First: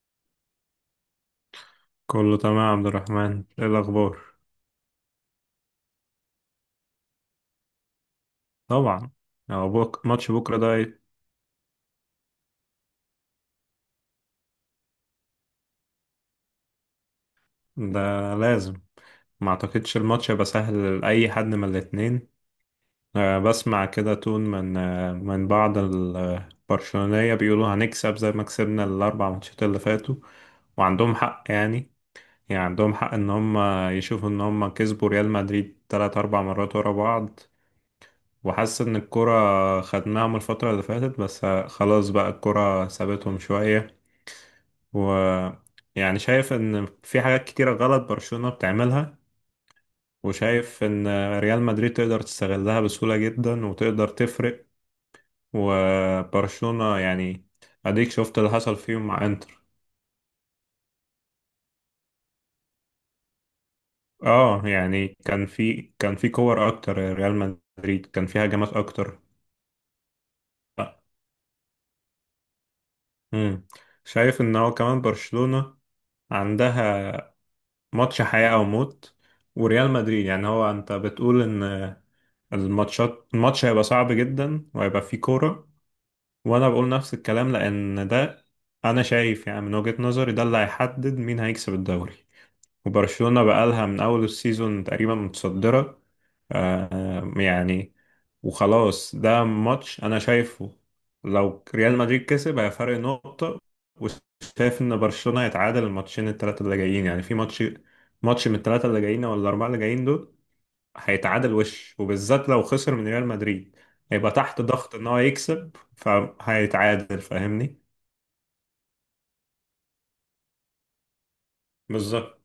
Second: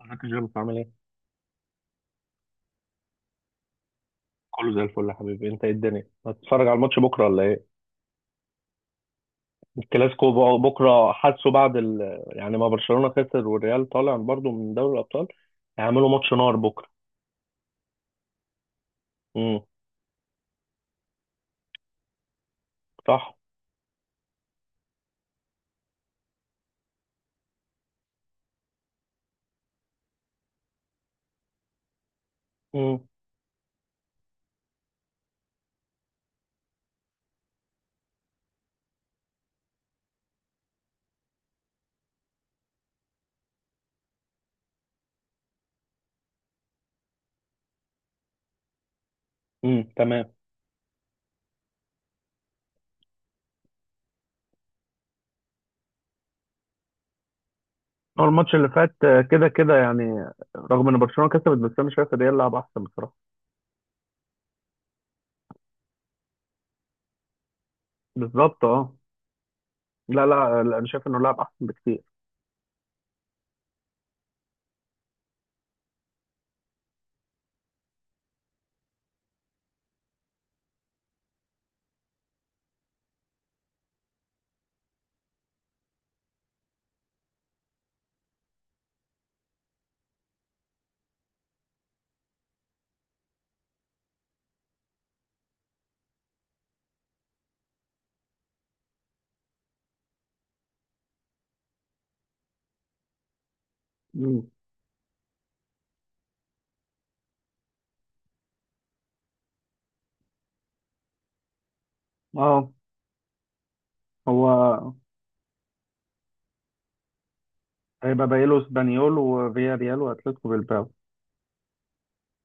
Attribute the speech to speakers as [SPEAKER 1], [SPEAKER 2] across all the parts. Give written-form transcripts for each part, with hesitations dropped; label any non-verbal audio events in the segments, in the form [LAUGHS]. [SPEAKER 1] ازيك يا جيمس عامل ايه؟
[SPEAKER 2] كله تمام يا عبد الرحمن، ايه الاخبار؟
[SPEAKER 1] كله زي الفل يا حبيبي انت ايه الدنيا؟ هتتفرج على الماتش بكره ولا ايه؟
[SPEAKER 2] طبعا. هو ماتش
[SPEAKER 1] الكلاسيكو
[SPEAKER 2] بكره ده إيه؟
[SPEAKER 1] بكره حاسه بعد ال... يعني ما برشلونه خسر والريال طالع برضه من دوري الابطال، هيعملوا ماتش نار بكره.
[SPEAKER 2] ده. لازم. ما
[SPEAKER 1] امم
[SPEAKER 2] اعتقدش الماتش هيبقى سهل لاي حد من الاتنين.
[SPEAKER 1] صح.
[SPEAKER 2] أه، بسمع كده تون من بعض البرشلونيه بيقولوا هنكسب زي ما كسبنا الاربع ماتشات اللي فاتوا. وعندهم حق يعني. يعني عندهم
[SPEAKER 1] امم
[SPEAKER 2] حق ان هم يشوفوا ان هم كسبوا ريال مدريد تلات اربع مرات ورا بعض. وحاسس ان الكرة خدناهم الفترة اللي فاتت، بس خلاص بقى الكرة سابتهم شوية. و يعني شايف ان في حاجات كتيرة غلط برشلونة بتعملها.
[SPEAKER 1] تمام.
[SPEAKER 2] وشايف ان ريال مدريد تقدر تستغلها بسهولة جدا وتقدر تفرق. وبرشلونة يعني، اديك
[SPEAKER 1] هو
[SPEAKER 2] شفت اللي
[SPEAKER 1] الماتش اللي
[SPEAKER 2] حصل
[SPEAKER 1] فات
[SPEAKER 2] فيهم مع
[SPEAKER 1] كده
[SPEAKER 2] انتر.
[SPEAKER 1] كده يعني، رغم ان برشلونه كسبت بس انا شايف الريال لعب احسن بصراحه.
[SPEAKER 2] اه يعني، كان في كور اكتر ريال مدريد، كان في
[SPEAKER 1] بالظبط
[SPEAKER 2] هجمات
[SPEAKER 1] اه.
[SPEAKER 2] اكتر.
[SPEAKER 1] لا لا لا، انا شايف انه لعب احسن بكتير.
[SPEAKER 2] امم. شايف ان هو كمان برشلونة عندها ماتش حياة أو موت. وريال مدريد يعني، هو أنت بتقول إن الماتش هيبقى صعب جدا وهيبقى فيه كورة. وأنا بقول نفس الكلام لأن ده، أنا شايف يعني من وجهة نظري ده اللي هيحدد مين هيكسب الدوري. وبرشلونة بقالها من أول السيزون تقريبا متصدرة. يعني وخلاص ده ماتش أنا شايفه، لو ريال مدريد كسب هي فرق نقطة.
[SPEAKER 1] مم.
[SPEAKER 2] وشايف إن برشلونة هيتعادل الماتشين التلاتة اللي جايين، يعني في ماتش، ماتش من التلاتة اللي جايين أو الأربعة اللي جايين دول هيتعادل. وبالذات لو
[SPEAKER 1] اه،
[SPEAKER 2] خسر من ريال مدريد هيبقى تحت
[SPEAKER 1] هو
[SPEAKER 2] ضغط إن هو يكسب، فهيتعادل، فاهمني؟
[SPEAKER 1] هيبقى باقي له اسبانيول وفيا ريال واتلتيكو بالباو.
[SPEAKER 2] بالظبط.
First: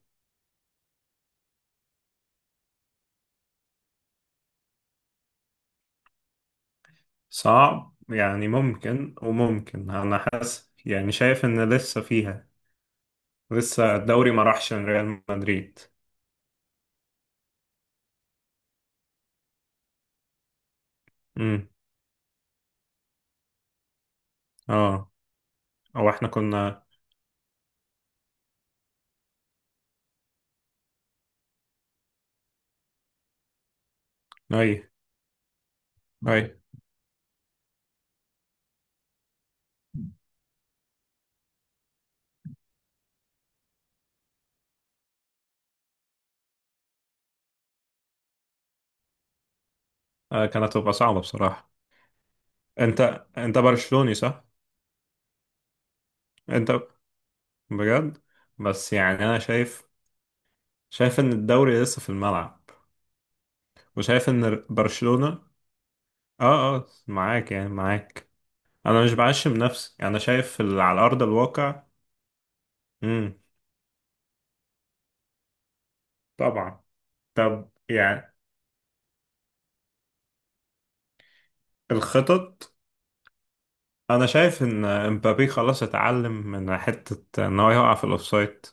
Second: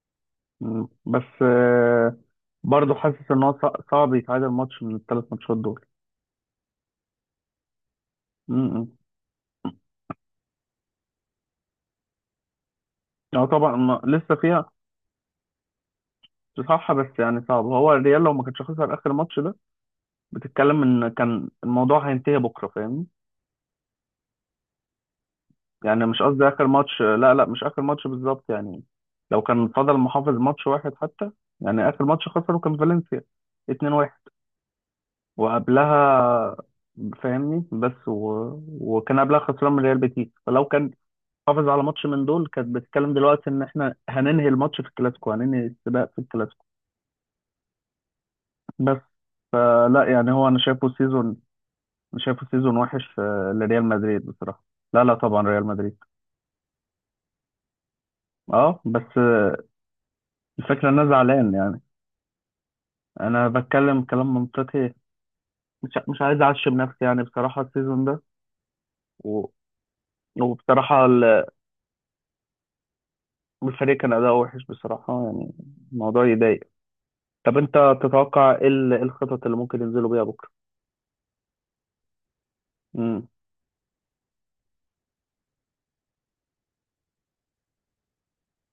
[SPEAKER 1] مم. بس برضه حاسس ان هو صعب يتعادل ماتش من الثلاث ماتشات دول.
[SPEAKER 2] صعب يعني،
[SPEAKER 1] امم
[SPEAKER 2] ممكن وممكن. انا حاسس يعني، شايف ان لسه فيها.
[SPEAKER 1] اه طبعا،
[SPEAKER 2] لسه الدوري
[SPEAKER 1] لسه
[SPEAKER 2] ما
[SPEAKER 1] فيها.
[SPEAKER 2] راحش لريال مدريد.
[SPEAKER 1] صح بس يعني صعب، هو الريال لو ما كانش خسر اخر ماتش ده، بتتكلم ان كان
[SPEAKER 2] امم.
[SPEAKER 1] الموضوع هينتهي بكره فاهمني.
[SPEAKER 2] اه.
[SPEAKER 1] يعني
[SPEAKER 2] او
[SPEAKER 1] مش
[SPEAKER 2] احنا
[SPEAKER 1] قصدي اخر
[SPEAKER 2] كنا.
[SPEAKER 1] ماتش، لا لا مش اخر ماتش بالظبط يعني، لو كان فضل محافظ ماتش واحد حتى. يعني اخر ماتش خسره كان فالنسيا 2-1،
[SPEAKER 2] اي. اي.
[SPEAKER 1] وقبلها فاهمني وكان قبلها خسران من ريال بيتيس، فلو كان حافظ على ماتش من دول كانت بتتكلم دلوقتي ان احنا هننهي الماتش في الكلاسيكو، هننهي السباق في الكلاسيكو. بس فلا يعني
[SPEAKER 2] آه،
[SPEAKER 1] هو انا
[SPEAKER 2] كانت
[SPEAKER 1] شايفه
[SPEAKER 2] تبقى صعبة
[SPEAKER 1] سيزون،
[SPEAKER 2] بصراحة.
[SPEAKER 1] انا شايفه سيزون وحش
[SPEAKER 2] انت انت
[SPEAKER 1] لريال
[SPEAKER 2] برشلوني
[SPEAKER 1] مدريد
[SPEAKER 2] صح؟
[SPEAKER 1] بصراحة. لا لا طبعا ريال مدريد.
[SPEAKER 2] انت، بجد؟
[SPEAKER 1] اه
[SPEAKER 2] بس
[SPEAKER 1] بس
[SPEAKER 2] يعني انا شايف،
[SPEAKER 1] الفكرة ان انا
[SPEAKER 2] شايف ان
[SPEAKER 1] زعلان يعني،
[SPEAKER 2] الدوري لسه في الملعب.
[SPEAKER 1] انا بتكلم
[SPEAKER 2] وشايف
[SPEAKER 1] كلام
[SPEAKER 2] ان
[SPEAKER 1] منطقي،
[SPEAKER 2] برشلونة.
[SPEAKER 1] مش عايز اعشم
[SPEAKER 2] اه اه،
[SPEAKER 1] نفسي يعني،
[SPEAKER 2] معاك
[SPEAKER 1] بصراحة
[SPEAKER 2] يعني،
[SPEAKER 1] السيزون ده
[SPEAKER 2] معاك. انا مش
[SPEAKER 1] و...
[SPEAKER 2] بعشم نفسي، انا شايف على
[SPEAKER 1] وبصراحة
[SPEAKER 2] ارض الواقع. امم.
[SPEAKER 1] الفريق كان اداؤه وحش بصراحة يعني، الموضوع يضايق.
[SPEAKER 2] طبعا.
[SPEAKER 1] طب
[SPEAKER 2] طب
[SPEAKER 1] انت
[SPEAKER 2] يعني.
[SPEAKER 1] تتوقع ايه إيه الخطط اللي ممكن ينزلوا بيها بكرة.
[SPEAKER 2] الخطط.
[SPEAKER 1] امم
[SPEAKER 2] انا شايف ان امبابي خلاص اتعلم من حتة ان هو يقع في الاوفسايد.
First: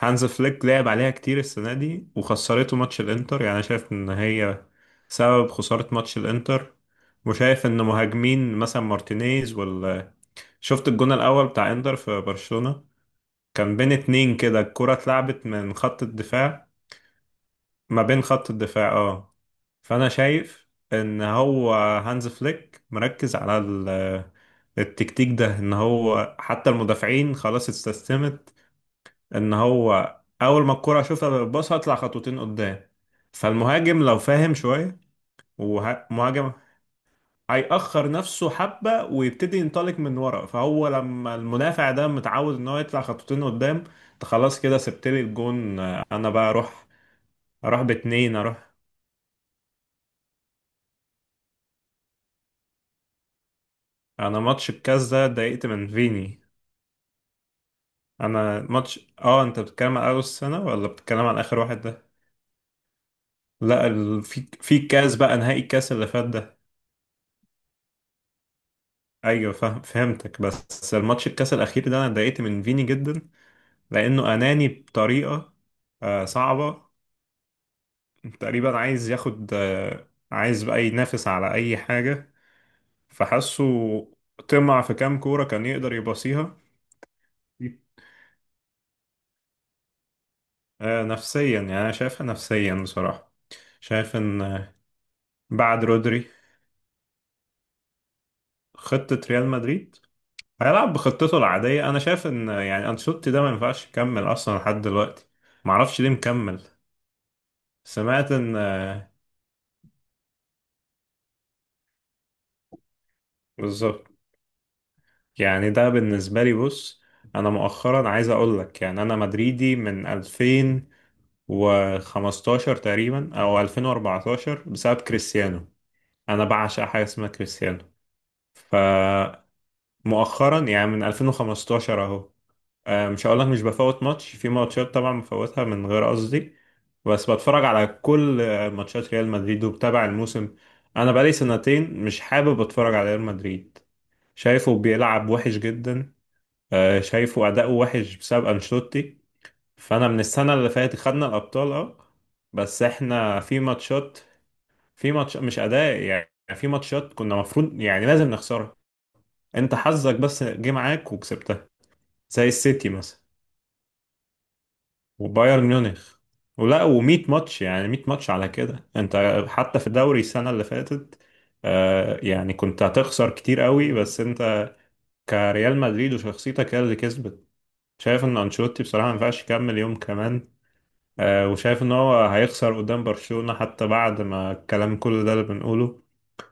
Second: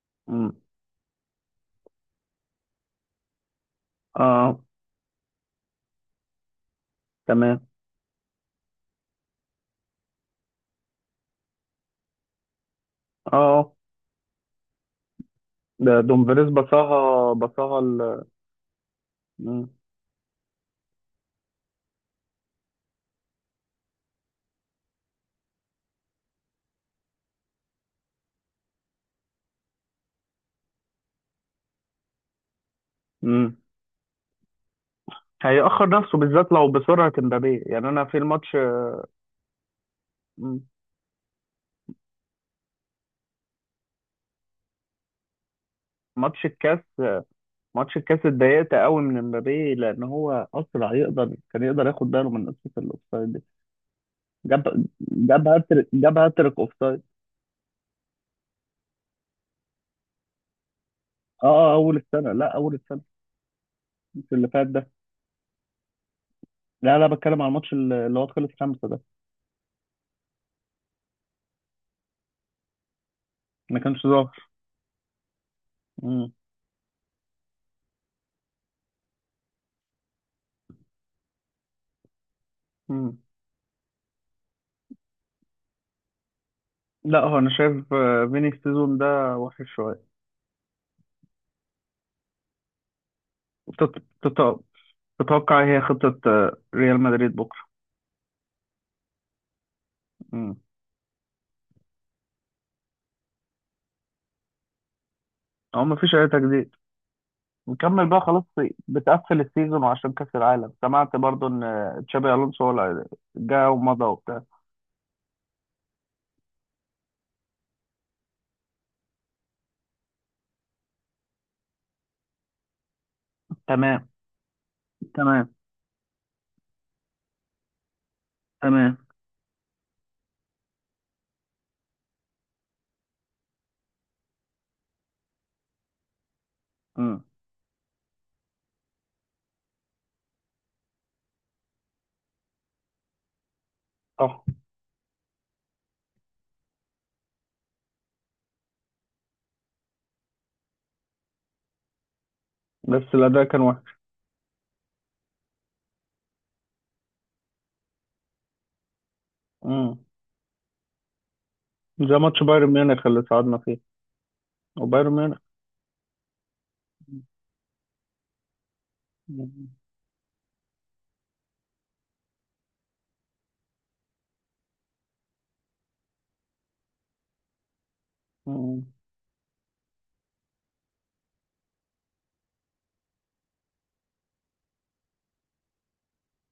[SPEAKER 2] هانز
[SPEAKER 1] امم
[SPEAKER 2] فليك لعب عليها كتير السنة دي، وخسرته ماتش الانتر. يعني انا شايف ان
[SPEAKER 1] اه
[SPEAKER 2] هي سبب خسارة ماتش الانتر.
[SPEAKER 1] تمام.
[SPEAKER 2] وشايف ان مهاجمين مثلا مارتينيز ولا، شفت الجون الاول بتاع انتر في برشلونة؟
[SPEAKER 1] اه اه.
[SPEAKER 2] كان بين اتنين كده الكرة اتلعبت من
[SPEAKER 1] ده
[SPEAKER 2] خط
[SPEAKER 1] دومفريز
[SPEAKER 2] الدفاع.
[SPEAKER 1] بصاها، بصاها
[SPEAKER 2] ما بين
[SPEAKER 1] ال.
[SPEAKER 2] خط الدفاع، اه.
[SPEAKER 1] مم.
[SPEAKER 2] فانا شايف ان هو هانز فليك مركز على التكتيك ده، ان هو حتى المدافعين خلاص استسلمت ان هو اول ما الكرة اشوفها بالباص هطلع خطوتين قدام.
[SPEAKER 1] مم.
[SPEAKER 2] فالمهاجم لو فاهم شوية،
[SPEAKER 1] هيأخر نفسه
[SPEAKER 2] ومهاجم
[SPEAKER 1] بالذات لو بسرعة امبابي، يعني انا
[SPEAKER 2] هيأخر
[SPEAKER 1] في
[SPEAKER 2] نفسه
[SPEAKER 1] الماتش.
[SPEAKER 2] حبة ويبتدي ينطلق من ورا.
[SPEAKER 1] مم.
[SPEAKER 2] فهو لما المدافع ده متعود ان هو يطلع خطوتين قدام، أنت خلاص كده سبت لي الجون، انا
[SPEAKER 1] ماتش
[SPEAKER 2] بقى
[SPEAKER 1] الكاس،
[SPEAKER 2] اروح، اروح
[SPEAKER 1] ماتش الكاس
[SPEAKER 2] باتنين اروح.
[SPEAKER 1] اتضايقت قوي من امبابي لان هو اسرع، يقدر كان يقدر ياخد باله من قصة الاوفسايد دي.
[SPEAKER 2] انا ماتش
[SPEAKER 1] جاب
[SPEAKER 2] الكاس ده
[SPEAKER 1] جاب
[SPEAKER 2] اتضايقت
[SPEAKER 1] هاتريك،
[SPEAKER 2] من
[SPEAKER 1] جاب
[SPEAKER 2] فيني.
[SPEAKER 1] هاتريك اوفسايد.
[SPEAKER 2] انا ماتش اه، انت بتتكلم على اول السنه ولا بتتكلم على اخر
[SPEAKER 1] اه
[SPEAKER 2] واحد
[SPEAKER 1] اول
[SPEAKER 2] ده؟
[SPEAKER 1] السنة، لا اول السنة.
[SPEAKER 2] لا،
[SPEAKER 1] مش اللي
[SPEAKER 2] في
[SPEAKER 1] فات
[SPEAKER 2] في
[SPEAKER 1] ده،
[SPEAKER 2] الكاس بقى، نهائي الكاس اللي فات ده،
[SPEAKER 1] لا لا بتكلم على الماتش اللي هو خلص خمسة ده.
[SPEAKER 2] ايوه فهمتك. بس الماتش الكاس الاخير ده انا اتضايقت من فيني جدا،
[SPEAKER 1] ما كانش
[SPEAKER 2] لانه
[SPEAKER 1] ظاهر.
[SPEAKER 2] اناني بطريقه آه
[SPEAKER 1] مم.
[SPEAKER 2] صعبه. تقريبا عايز ياخد آه، عايز بقى ينافس على اي حاجه.
[SPEAKER 1] مم.
[SPEAKER 2] فحسه طمع في كام كوره كان يقدر يباصيها.
[SPEAKER 1] لا هو انا شايف فيني السيزون ده وحش شوية.
[SPEAKER 2] آه نفسيا، يعني انا شايفها نفسيا بصراحه.
[SPEAKER 1] تط-
[SPEAKER 2] شايف ان
[SPEAKER 1] تط- تتوقع إيه هي
[SPEAKER 2] بعد
[SPEAKER 1] خطة
[SPEAKER 2] رودري
[SPEAKER 1] ريال مدريد بكرة.
[SPEAKER 2] خطة ريال مدريد،
[SPEAKER 1] مم.
[SPEAKER 2] هيلعب بخطته العادية. أنا شايف إن يعني أنشيلوتي ده ما ينفعش يكمل أصلا لحد دلوقتي،
[SPEAKER 1] هو
[SPEAKER 2] معرفش ليه
[SPEAKER 1] مفيش أي
[SPEAKER 2] مكمل.
[SPEAKER 1] تجديد، نكمل بقى
[SPEAKER 2] سمعت
[SPEAKER 1] خلاص.
[SPEAKER 2] إن آه،
[SPEAKER 1] بتقفل السيزون وعشان كأس العالم، سمعت برضو إن تشابي ألونسو هو اللي جه ومضى
[SPEAKER 2] بالظبط.
[SPEAKER 1] وبتاع.
[SPEAKER 2] يعني ده بالنسبة لي، بص، أنا مؤخرا عايز أقول لك، يعني أنا مدريدي من 2015 تقريبا أو
[SPEAKER 1] تمام
[SPEAKER 2] 2014 بسبب
[SPEAKER 1] تمام.
[SPEAKER 2] كريستيانو. أنا بعشق حاجة اسمها كريستيانو.
[SPEAKER 1] تمام.
[SPEAKER 2] فمؤخرا يعني من 2015 أهو، مش هقولك مش بفوت ماتش، في ماتشات طبعا بفوتها من غير قصدي.
[SPEAKER 1] مم.
[SPEAKER 2] بس بتفرج على كل ماتشات ريال مدريد وبتابع الموسم. انا بقالي سنتين مش حابب اتفرج على ريال مدريد،
[SPEAKER 1] صح
[SPEAKER 2] شايفه بيلعب وحش جدا. شايفه اداؤه وحش بسبب انشيلوتي. فانا من السنه اللي فاتت خدنا الابطال اه، بس
[SPEAKER 1] بس
[SPEAKER 2] احنا
[SPEAKER 1] الأداء
[SPEAKER 2] في
[SPEAKER 1] كان وحش.
[SPEAKER 2] ماتشات، في ماتش مش اداء يعني، في ماتشات كنا مفروض يعني لازم نخسرها. انت
[SPEAKER 1] مم.
[SPEAKER 2] حظك بس جه معاك وكسبتها.
[SPEAKER 1] زي ماتش
[SPEAKER 2] زي
[SPEAKER 1] بايرن
[SPEAKER 2] السيتي
[SPEAKER 1] ميونخ
[SPEAKER 2] مثلا
[SPEAKER 1] اللي صعدنا فيه، وبايرن ميونخ.
[SPEAKER 2] وبايرن ميونخ. ولا و100 ماتش، يعني 100 ماتش على كده انت،
[SPEAKER 1] مم.
[SPEAKER 2] حتى في الدوري السنة اللي فاتت آه، يعني كنت هتخسر كتير قوي، بس انت كريال مدريد وشخصيتك هي اللي كسبت. شايف ان انشيلوتي
[SPEAKER 1] مم.
[SPEAKER 2] بصراحة ما ينفعش يكمل يوم كمان. وشايف ان هو هيخسر قدام برشلونة حتى بعد ما الكلام كل ده اللي بنقوله.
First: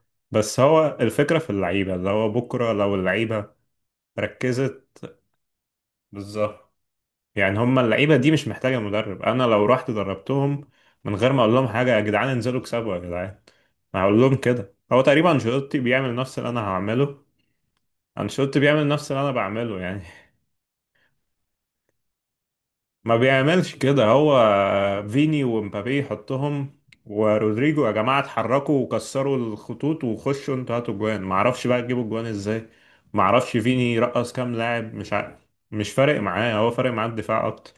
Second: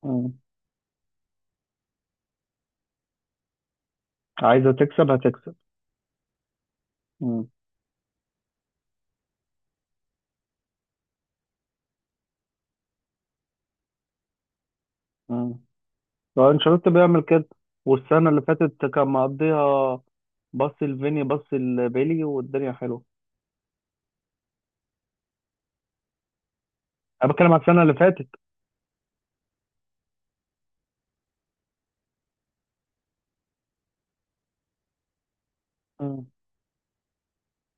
[SPEAKER 1] مم.
[SPEAKER 2] بس هو الفكرة في اللعيبة، اللي هو بكرة لو اللعيبة
[SPEAKER 1] عايزة
[SPEAKER 2] ركزت.
[SPEAKER 1] تكسب هتكسب.
[SPEAKER 2] بالظبط.
[SPEAKER 1] مم.
[SPEAKER 2] يعني هم اللعيبه دي مش محتاجه مدرب، انا لو رحت دربتهم من غير ما اقول لهم حاجه، يا جدعان انزلوا اكسبوا يا جدعان، ما هقول لهم كده. هو تقريبا
[SPEAKER 1] مم.
[SPEAKER 2] انشيلوتي بيعمل نفس اللي
[SPEAKER 1] هو
[SPEAKER 2] انا
[SPEAKER 1] انشيلوتي بيعمل
[SPEAKER 2] هعمله.
[SPEAKER 1] كده، والسنة اللي
[SPEAKER 2] انشيلوتي
[SPEAKER 1] فاتت
[SPEAKER 2] بيعمل
[SPEAKER 1] كان
[SPEAKER 2] نفس اللي انا بعمله
[SPEAKER 1] مقضيها.
[SPEAKER 2] يعني. [LAUGHS]
[SPEAKER 1] بص لفيني بص لبيلي والدنيا حلوة.
[SPEAKER 2] ما بيعملش كده هو. فيني ومبابي يحطهم
[SPEAKER 1] انا بتكلم على السنة
[SPEAKER 2] ورودريجو، يا
[SPEAKER 1] اللي
[SPEAKER 2] جماعه
[SPEAKER 1] فاتت.
[SPEAKER 2] اتحركوا وكسروا الخطوط وخشوا انتوا هاتوا جوان، ما اعرفش بقى تجيبوا جوان ازاي. ما اعرفش فيني رقص كام لاعب، مش مش فارق
[SPEAKER 1] مم.
[SPEAKER 2] معاه، هو فارق معاه الدفاع اكتر.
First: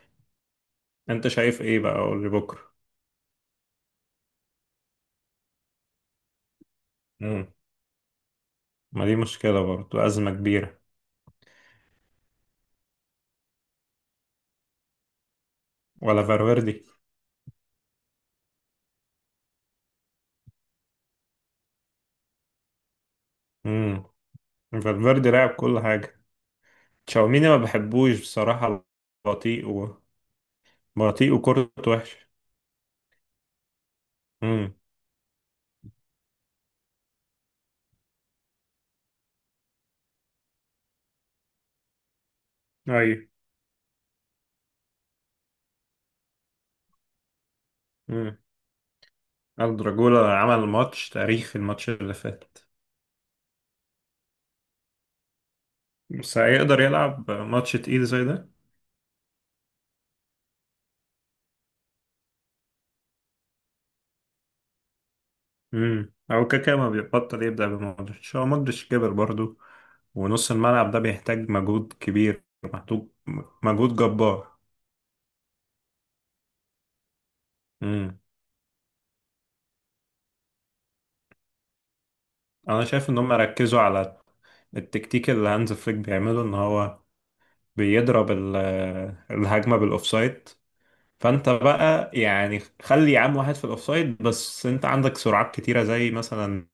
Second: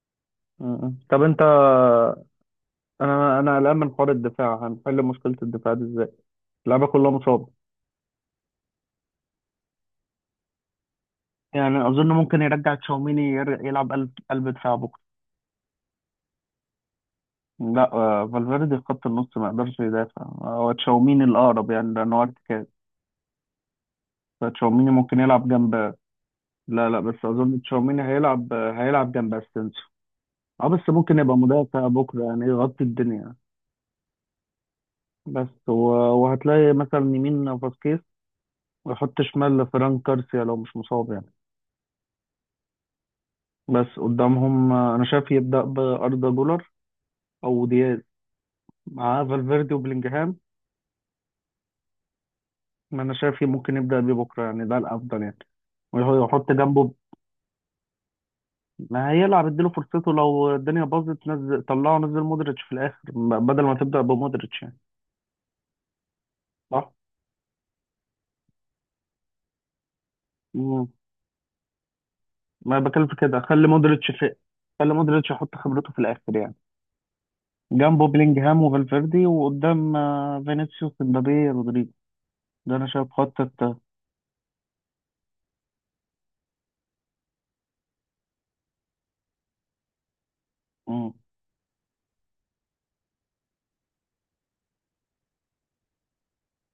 [SPEAKER 1] مم. طب
[SPEAKER 2] انت
[SPEAKER 1] انت،
[SPEAKER 2] شايف ايه بقى؟ قول لي بكره.
[SPEAKER 1] انا انا قلقان من حوار الدفاع، هنحل مشكلة الدفاع دي ازاي، اللعيبة كلها مصابة.
[SPEAKER 2] ما دي مشكلة برضو، أزمة كبيرة.
[SPEAKER 1] يعني اظن ممكن يرجع تشاوميني يلعب قلب دفاع بكرة.
[SPEAKER 2] ولا فالفيردي.
[SPEAKER 1] لا فالفيردي في خط النص ما يقدرش يدافع، هو تشاوميني الاقرب يعني لان هو ارتكاز.
[SPEAKER 2] امم.
[SPEAKER 1] فتشاوميني ممكن
[SPEAKER 2] فالفيردي
[SPEAKER 1] يلعب
[SPEAKER 2] لعب
[SPEAKER 1] جنب.
[SPEAKER 2] كل حاجة.
[SPEAKER 1] لا لا بس
[SPEAKER 2] تشاوميني ما
[SPEAKER 1] اظن تشاوميني
[SPEAKER 2] بحبوش
[SPEAKER 1] هيلعب
[SPEAKER 2] بصراحة،
[SPEAKER 1] هيلعب جنب
[SPEAKER 2] بطيء
[SPEAKER 1] اسينسيو.
[SPEAKER 2] و...
[SPEAKER 1] اه بس ممكن
[SPEAKER 2] بطيء
[SPEAKER 1] يبقى مدافع
[SPEAKER 2] وكورته
[SPEAKER 1] بكره
[SPEAKER 2] وحشة.
[SPEAKER 1] يعني يغطي الدنيا.
[SPEAKER 2] امم.
[SPEAKER 1] بس و... وهتلاقي مثلا يمين فاسكيز، ويحط شمال فران كارسيا لو مش مصاب يعني.
[SPEAKER 2] أيوة.
[SPEAKER 1] بس قدامهم انا شايف يبدا باردا جولر او دياز
[SPEAKER 2] امم.
[SPEAKER 1] مع فالفيردي وبلينجهام.
[SPEAKER 2] الدراجولا عمل ماتش تاريخي الماتش اللي فات،
[SPEAKER 1] ما انا شايف ممكن يبدا بيه بكره يعني، ده الافضل يعني.
[SPEAKER 2] بس
[SPEAKER 1] ويحط
[SPEAKER 2] هيقدر
[SPEAKER 1] جنبه.
[SPEAKER 2] يلعب ماتش تقيل زي ده؟
[SPEAKER 1] ما هيلعب اديله فرصته، لو الدنيا باظت نزل طلعه، نزل مودريتش في الاخر بدل ما تبدا بمودريتش يعني.
[SPEAKER 2] امم. أو كاكا ما
[SPEAKER 1] صح؟
[SPEAKER 2] بيبطل يبدأ بمودريتش، هو مودريتش كبر برضو، ونص
[SPEAKER 1] مم.
[SPEAKER 2] الملعب ده بيحتاج مجهود كبير،
[SPEAKER 1] ما بكلم
[SPEAKER 2] محتاج
[SPEAKER 1] في كده، خلي
[SPEAKER 2] مجهود
[SPEAKER 1] مودريتش في،
[SPEAKER 2] جبار.
[SPEAKER 1] خلي مودريتش يحط خبرته في الاخر يعني. جنبه
[SPEAKER 2] امم.
[SPEAKER 1] بيلينجهام وفالفيردي، وقدام فينيسيوس امبابي رودريجو. ده
[SPEAKER 2] انا
[SPEAKER 1] انا شايف
[SPEAKER 2] شايف ان هم ركزوا على التكتيك اللي هانز فليك بيعمله، ان هو بيضرب الهجمه بالاوفسايد.
[SPEAKER 1] مم.
[SPEAKER 2] فانت بقى يعني خلي عام واحد في الاوفسايد، بس انت عندك سرعات كتيره زي مثلا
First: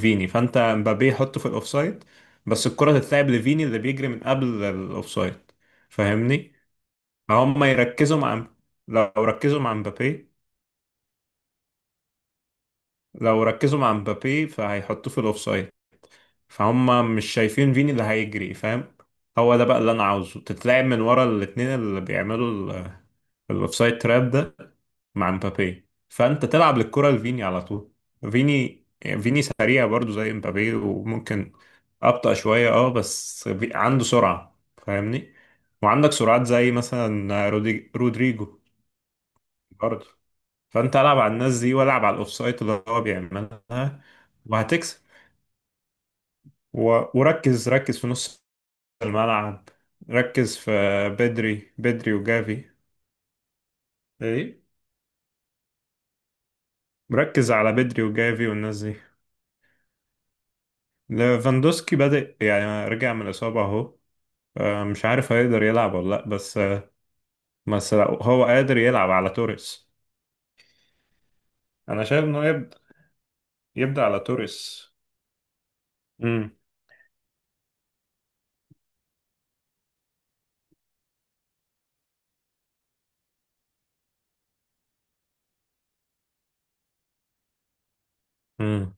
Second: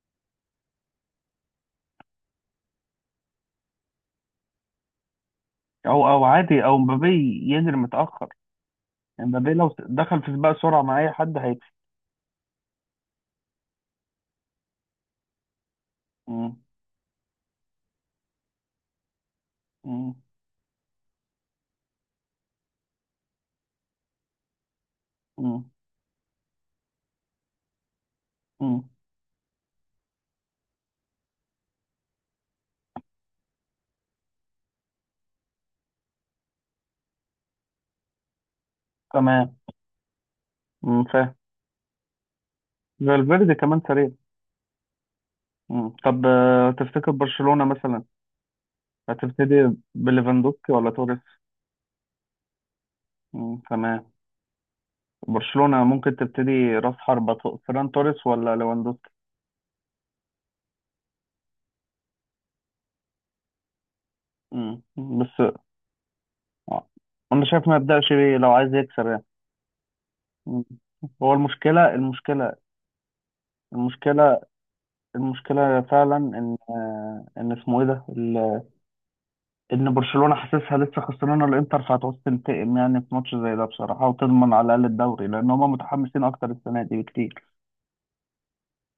[SPEAKER 2] فيني. فانت مبابي يحطه في الاوفسايد، بس الكره تتلعب لفيني اللي بيجري من قبل الاوفسايد،
[SPEAKER 1] او او
[SPEAKER 2] فاهمني؟
[SPEAKER 1] عادي او امبابي
[SPEAKER 2] فهم
[SPEAKER 1] يجري
[SPEAKER 2] يركزوا
[SPEAKER 1] متاخر.
[SPEAKER 2] مع، لو
[SPEAKER 1] امبابي
[SPEAKER 2] ركزوا مع
[SPEAKER 1] لو دخل في
[SPEAKER 2] مبابي
[SPEAKER 1] سباق سرعه مع اي حد هيكسب.
[SPEAKER 2] لو ركزوا مع مبابي فهيحطوه في الاوفسايد،
[SPEAKER 1] مم.
[SPEAKER 2] فهم مش شايفين فيني اللي هيجري، فاهم؟ هو ده بقى اللي انا
[SPEAKER 1] مم.
[SPEAKER 2] عاوزه، تتلعب من ورا الاثنين اللي بيعملوا الاوفسايد تراب ده. مع
[SPEAKER 1] مم.
[SPEAKER 2] مبابي فانت تلعب للكرة لفيني على طول. فيني.
[SPEAKER 1] مم.
[SPEAKER 2] فيني سريع برضو زي مبابي وممكن ابطأ شوية اه، بس عنده سرعة فاهمني. وعندك سرعات زي مثلا رودريجو
[SPEAKER 1] تمام.
[SPEAKER 2] برضو. فانت
[SPEAKER 1] مم.
[SPEAKER 2] العب على
[SPEAKER 1] فاهم.
[SPEAKER 2] الناس دي والعب على الاوفسايد اللي هو
[SPEAKER 1] فالفيردي كمان
[SPEAKER 2] بيعملها،
[SPEAKER 1] سريع.
[SPEAKER 2] وهتكسب.
[SPEAKER 1] مم. طب تفتكر برشلونه
[SPEAKER 2] وركز، ركز
[SPEAKER 1] مثلا
[SPEAKER 2] في نص الملعب.
[SPEAKER 1] هتبتدي
[SPEAKER 2] ركز في
[SPEAKER 1] بليفاندوسكي ولا توريس.
[SPEAKER 2] بدري بدري وجافي.
[SPEAKER 1] مم. تمام.
[SPEAKER 2] ايه.
[SPEAKER 1] برشلونه ممكن تبتدي، راس حربه
[SPEAKER 2] مركز على
[SPEAKER 1] فيران
[SPEAKER 2] بدري
[SPEAKER 1] توريس
[SPEAKER 2] وجافي
[SPEAKER 1] ولا
[SPEAKER 2] والناس دي.
[SPEAKER 1] ليفاندوسكي.
[SPEAKER 2] ليفاندوسكي بادئ يعني رجع من الإصابة اهو،
[SPEAKER 1] مم.
[SPEAKER 2] مش عارف
[SPEAKER 1] بس
[SPEAKER 2] هيقدر يلعب ولا لا، بس
[SPEAKER 1] انا شايف ما
[SPEAKER 2] بس لو
[SPEAKER 1] يبدأش بيه
[SPEAKER 2] هو
[SPEAKER 1] لو عايز
[SPEAKER 2] قادر
[SPEAKER 1] يكسب
[SPEAKER 2] يلعب
[SPEAKER 1] يعني.
[SPEAKER 2] على توريس،
[SPEAKER 1] مم. هو المشكلة
[SPEAKER 2] انا شايف انه
[SPEAKER 1] المشكلة
[SPEAKER 2] يبدأ، يبدأ على
[SPEAKER 1] المشكلة
[SPEAKER 2] توريس.
[SPEAKER 1] المشكلة فعلا
[SPEAKER 2] امم.
[SPEAKER 1] ان ان اسمه ايه ده ان برشلونة حاسسها لسه خسرانة الانتر، فهتعوز تنتقم يعني في ماتش زي ده بصراحة، وتضمن على الاقل الدوري لان هما متحمسين اكتر السنة دي بكتير.
[SPEAKER 2] امم.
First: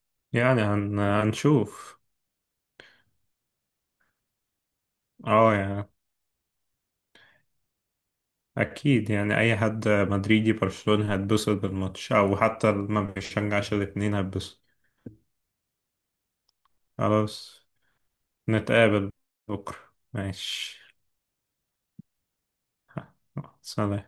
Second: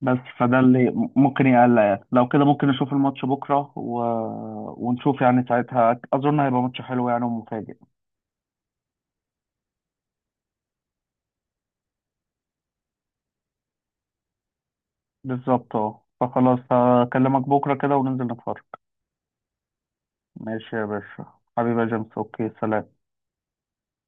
[SPEAKER 1] بس فده
[SPEAKER 2] يعني
[SPEAKER 1] اللي ممكن يقلق
[SPEAKER 2] هنشوف.
[SPEAKER 1] يعني، لو كده ممكن نشوف الماتش بكرة ونشوف يعني،
[SPEAKER 2] اه يعني
[SPEAKER 1] ساعتها اظن هيبقى ماتش حلو يعني ومفاجئ.
[SPEAKER 2] اكيد يعني، اي حد مدريدي برشلوني هيتبسط بالماتش، او حتى اللي ما بيشجعش الاتنين هيتبسط.
[SPEAKER 1] بالظبط اه. فخلاص هكلمك
[SPEAKER 2] خلاص،
[SPEAKER 1] بكرة كده وننزل نتفرج.
[SPEAKER 2] نتقابل بكرة.
[SPEAKER 1] ماشي
[SPEAKER 2] ماشي.
[SPEAKER 1] يا باشا، حبيبي يا جيمس، اوكي سلام.
[SPEAKER 2] سلام.